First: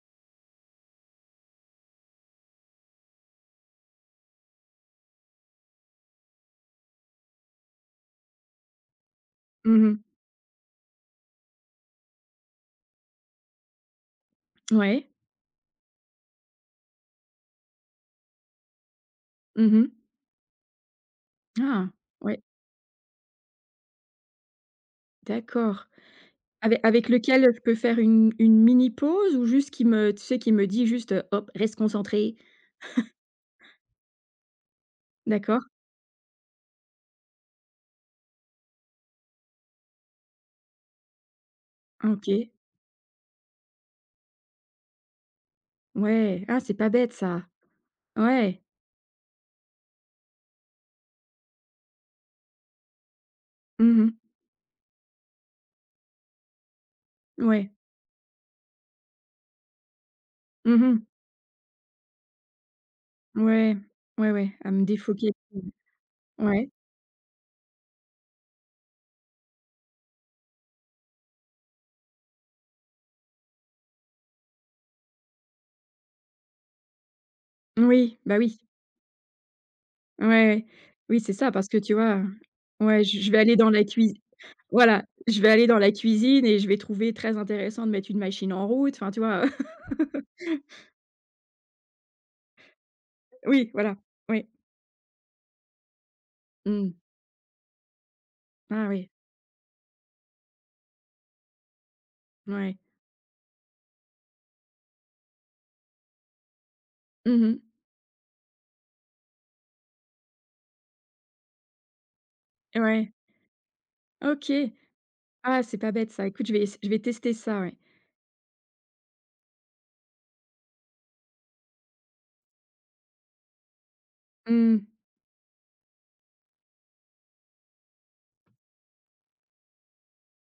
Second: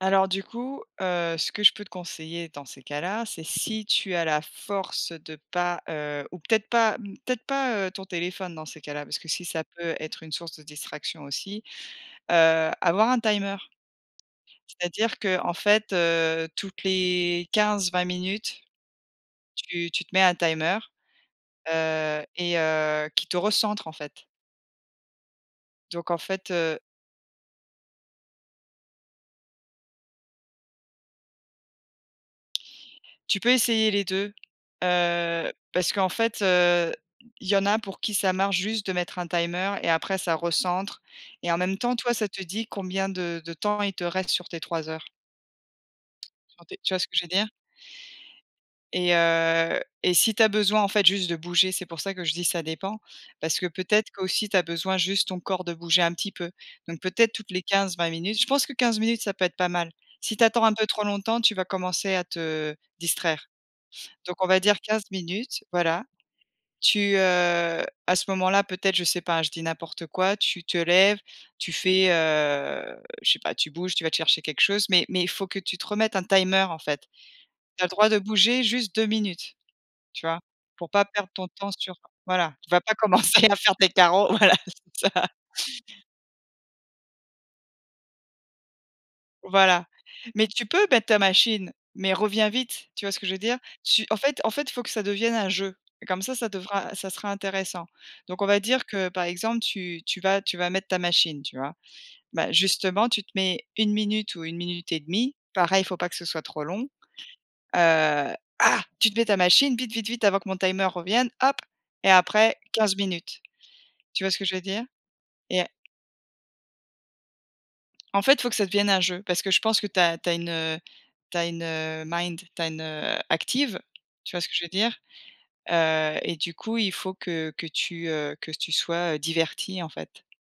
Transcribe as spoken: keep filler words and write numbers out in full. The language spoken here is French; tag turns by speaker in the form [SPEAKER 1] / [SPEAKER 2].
[SPEAKER 1] Alors du coup, heu, ce que je peux te conseiller dans ces cas-là, c'est si tu as la force de pas, heu ou peut-être pas peut-être pas, heu, ton téléphone dans ces cas-là, parce que si ça
[SPEAKER 2] Mmh
[SPEAKER 1] peut
[SPEAKER 2] mh.
[SPEAKER 1] être une source de distraction aussi, heu, avoir un timer.
[SPEAKER 2] Ouais.
[SPEAKER 1] C'est-à-dire qu'en fait, heu, toutes les quinze-vingt minutes,
[SPEAKER 2] Mmh
[SPEAKER 1] tu
[SPEAKER 2] mh.
[SPEAKER 1] tu te mets un timer,
[SPEAKER 2] Ah!
[SPEAKER 1] heu
[SPEAKER 2] Ouais.
[SPEAKER 1] et heu, qui te recentre, en fait.
[SPEAKER 2] D'accord.
[SPEAKER 1] Donc en fait, heu
[SPEAKER 2] Avec avec lequel je peux faire une une mini pause? Ou juste qui me tu sais qui me dit juste: «Hop, reste concentrée».
[SPEAKER 1] Tu peux essayer les deux, heu,
[SPEAKER 2] D'accord.
[SPEAKER 1] parce qu'en fait, heu, il y en a pour qui ça marche juste de mettre un timer et après ça recentre et en même temps
[SPEAKER 2] Ah
[SPEAKER 1] toi, ça te
[SPEAKER 2] OK.
[SPEAKER 1] dit combien de de temps il te reste sur tes trois heures.
[SPEAKER 2] Ouais, ah,
[SPEAKER 1] Sur
[SPEAKER 2] c'est
[SPEAKER 1] tes
[SPEAKER 2] pas
[SPEAKER 1] tu vois ce
[SPEAKER 2] bête
[SPEAKER 1] que je veux
[SPEAKER 2] ça.
[SPEAKER 1] dire?
[SPEAKER 2] Ouais.
[SPEAKER 1] Et heu et si tu as besoin en fait juste de bouger, c'est pour ça que je dis ça dépend, parce que
[SPEAKER 2] Mmh
[SPEAKER 1] peut-être
[SPEAKER 2] mh.
[SPEAKER 1] qu'aussi tu as besoin juste ton corps de bouger un petit peu. Donc peut-être, toutes les
[SPEAKER 2] Ouais.
[SPEAKER 1] quinze-vingt minutes minutes, je pense que quinze minutes, ça peut être pas mal. Si tu attends un
[SPEAKER 2] Mmh
[SPEAKER 1] peu trop
[SPEAKER 2] mh.
[SPEAKER 1] longtemps, tu vas commencer à te distraire.
[SPEAKER 2] Ouais, ouais,
[SPEAKER 1] Donc on
[SPEAKER 2] ouais,
[SPEAKER 1] va
[SPEAKER 2] à
[SPEAKER 1] dire
[SPEAKER 2] me
[SPEAKER 1] quinze
[SPEAKER 2] défoquer.
[SPEAKER 1] minutes,
[SPEAKER 2] Mmh.
[SPEAKER 1] voilà.
[SPEAKER 2] Ouais.
[SPEAKER 1] Tu, heu, à ce moment-là, peut-être je sais pas hein, je dis n'importe quoi, tu te lèves, tu fais, heu, je sais pas, tu bouges, tu vas te chercher quelque chose, mais mais il faut que tu te remettes un timer en fait. Tu as le droit de
[SPEAKER 2] Oui, bah oui.
[SPEAKER 1] bouger juste deux minutes, tu vois?
[SPEAKER 2] Ouais,
[SPEAKER 1] Pour pas
[SPEAKER 2] oui
[SPEAKER 1] perdre
[SPEAKER 2] c'est
[SPEAKER 1] ton
[SPEAKER 2] ça, parce
[SPEAKER 1] temps
[SPEAKER 2] que tu
[SPEAKER 1] sur
[SPEAKER 2] vois?
[SPEAKER 1] voilà, tu vas pas
[SPEAKER 2] Ouais je je vais
[SPEAKER 1] commencer à
[SPEAKER 2] aller dans
[SPEAKER 1] faire
[SPEAKER 2] la
[SPEAKER 1] tes
[SPEAKER 2] cuisi
[SPEAKER 1] carreaux, voilà,
[SPEAKER 2] voilà,
[SPEAKER 1] c'est ça.
[SPEAKER 2] je vais aller dans la cuisine et je vais trouver très intéressant de mettre une machine en route, enfin, tu vois?
[SPEAKER 1] Voilà, mais tu peux mettre ta machine, mais reviens vite, tu vois ce que je veux dire?
[SPEAKER 2] Oui, voilà,
[SPEAKER 1] Tu en fait
[SPEAKER 2] ouais.
[SPEAKER 1] en fait il faut que ça devienne un jeu. Comme ça, ça devra
[SPEAKER 2] Mmh.
[SPEAKER 1] ça sera intéressant. Donc on va
[SPEAKER 2] Ah
[SPEAKER 1] dire
[SPEAKER 2] oui.
[SPEAKER 1] que par exemple, tu tu vas tu vas mettre ta machine, tu vois? Bah,
[SPEAKER 2] Mouais.
[SPEAKER 1] justement, tu te mets une minute ou une minute et demie, pareil, il faut pas que ce soit trop long,
[SPEAKER 2] Mmh mh.
[SPEAKER 1] heu ah! Tu te mets ta machine, vite, vite, vite avant que mon timer revienne, hop et après quinze
[SPEAKER 2] Ouais.
[SPEAKER 1] minutes. Tu vois ce que
[SPEAKER 2] OK.
[SPEAKER 1] je veux dire? Et
[SPEAKER 2] Ah, c'est pas bête ça. Écoute je vais ess je vais tester ça, ouais.
[SPEAKER 1] En fait, il faut que ça devienne un jeu, parce que je pense que tu as tu as une, heu, tu as une, heu, mind tu as une, heu, active, tu vois ce que je veux
[SPEAKER 2] Mmh mh.
[SPEAKER 1] dire? Heu et du coup, il faut que que tu, heu, que tu sois, heu, divertie, en fait.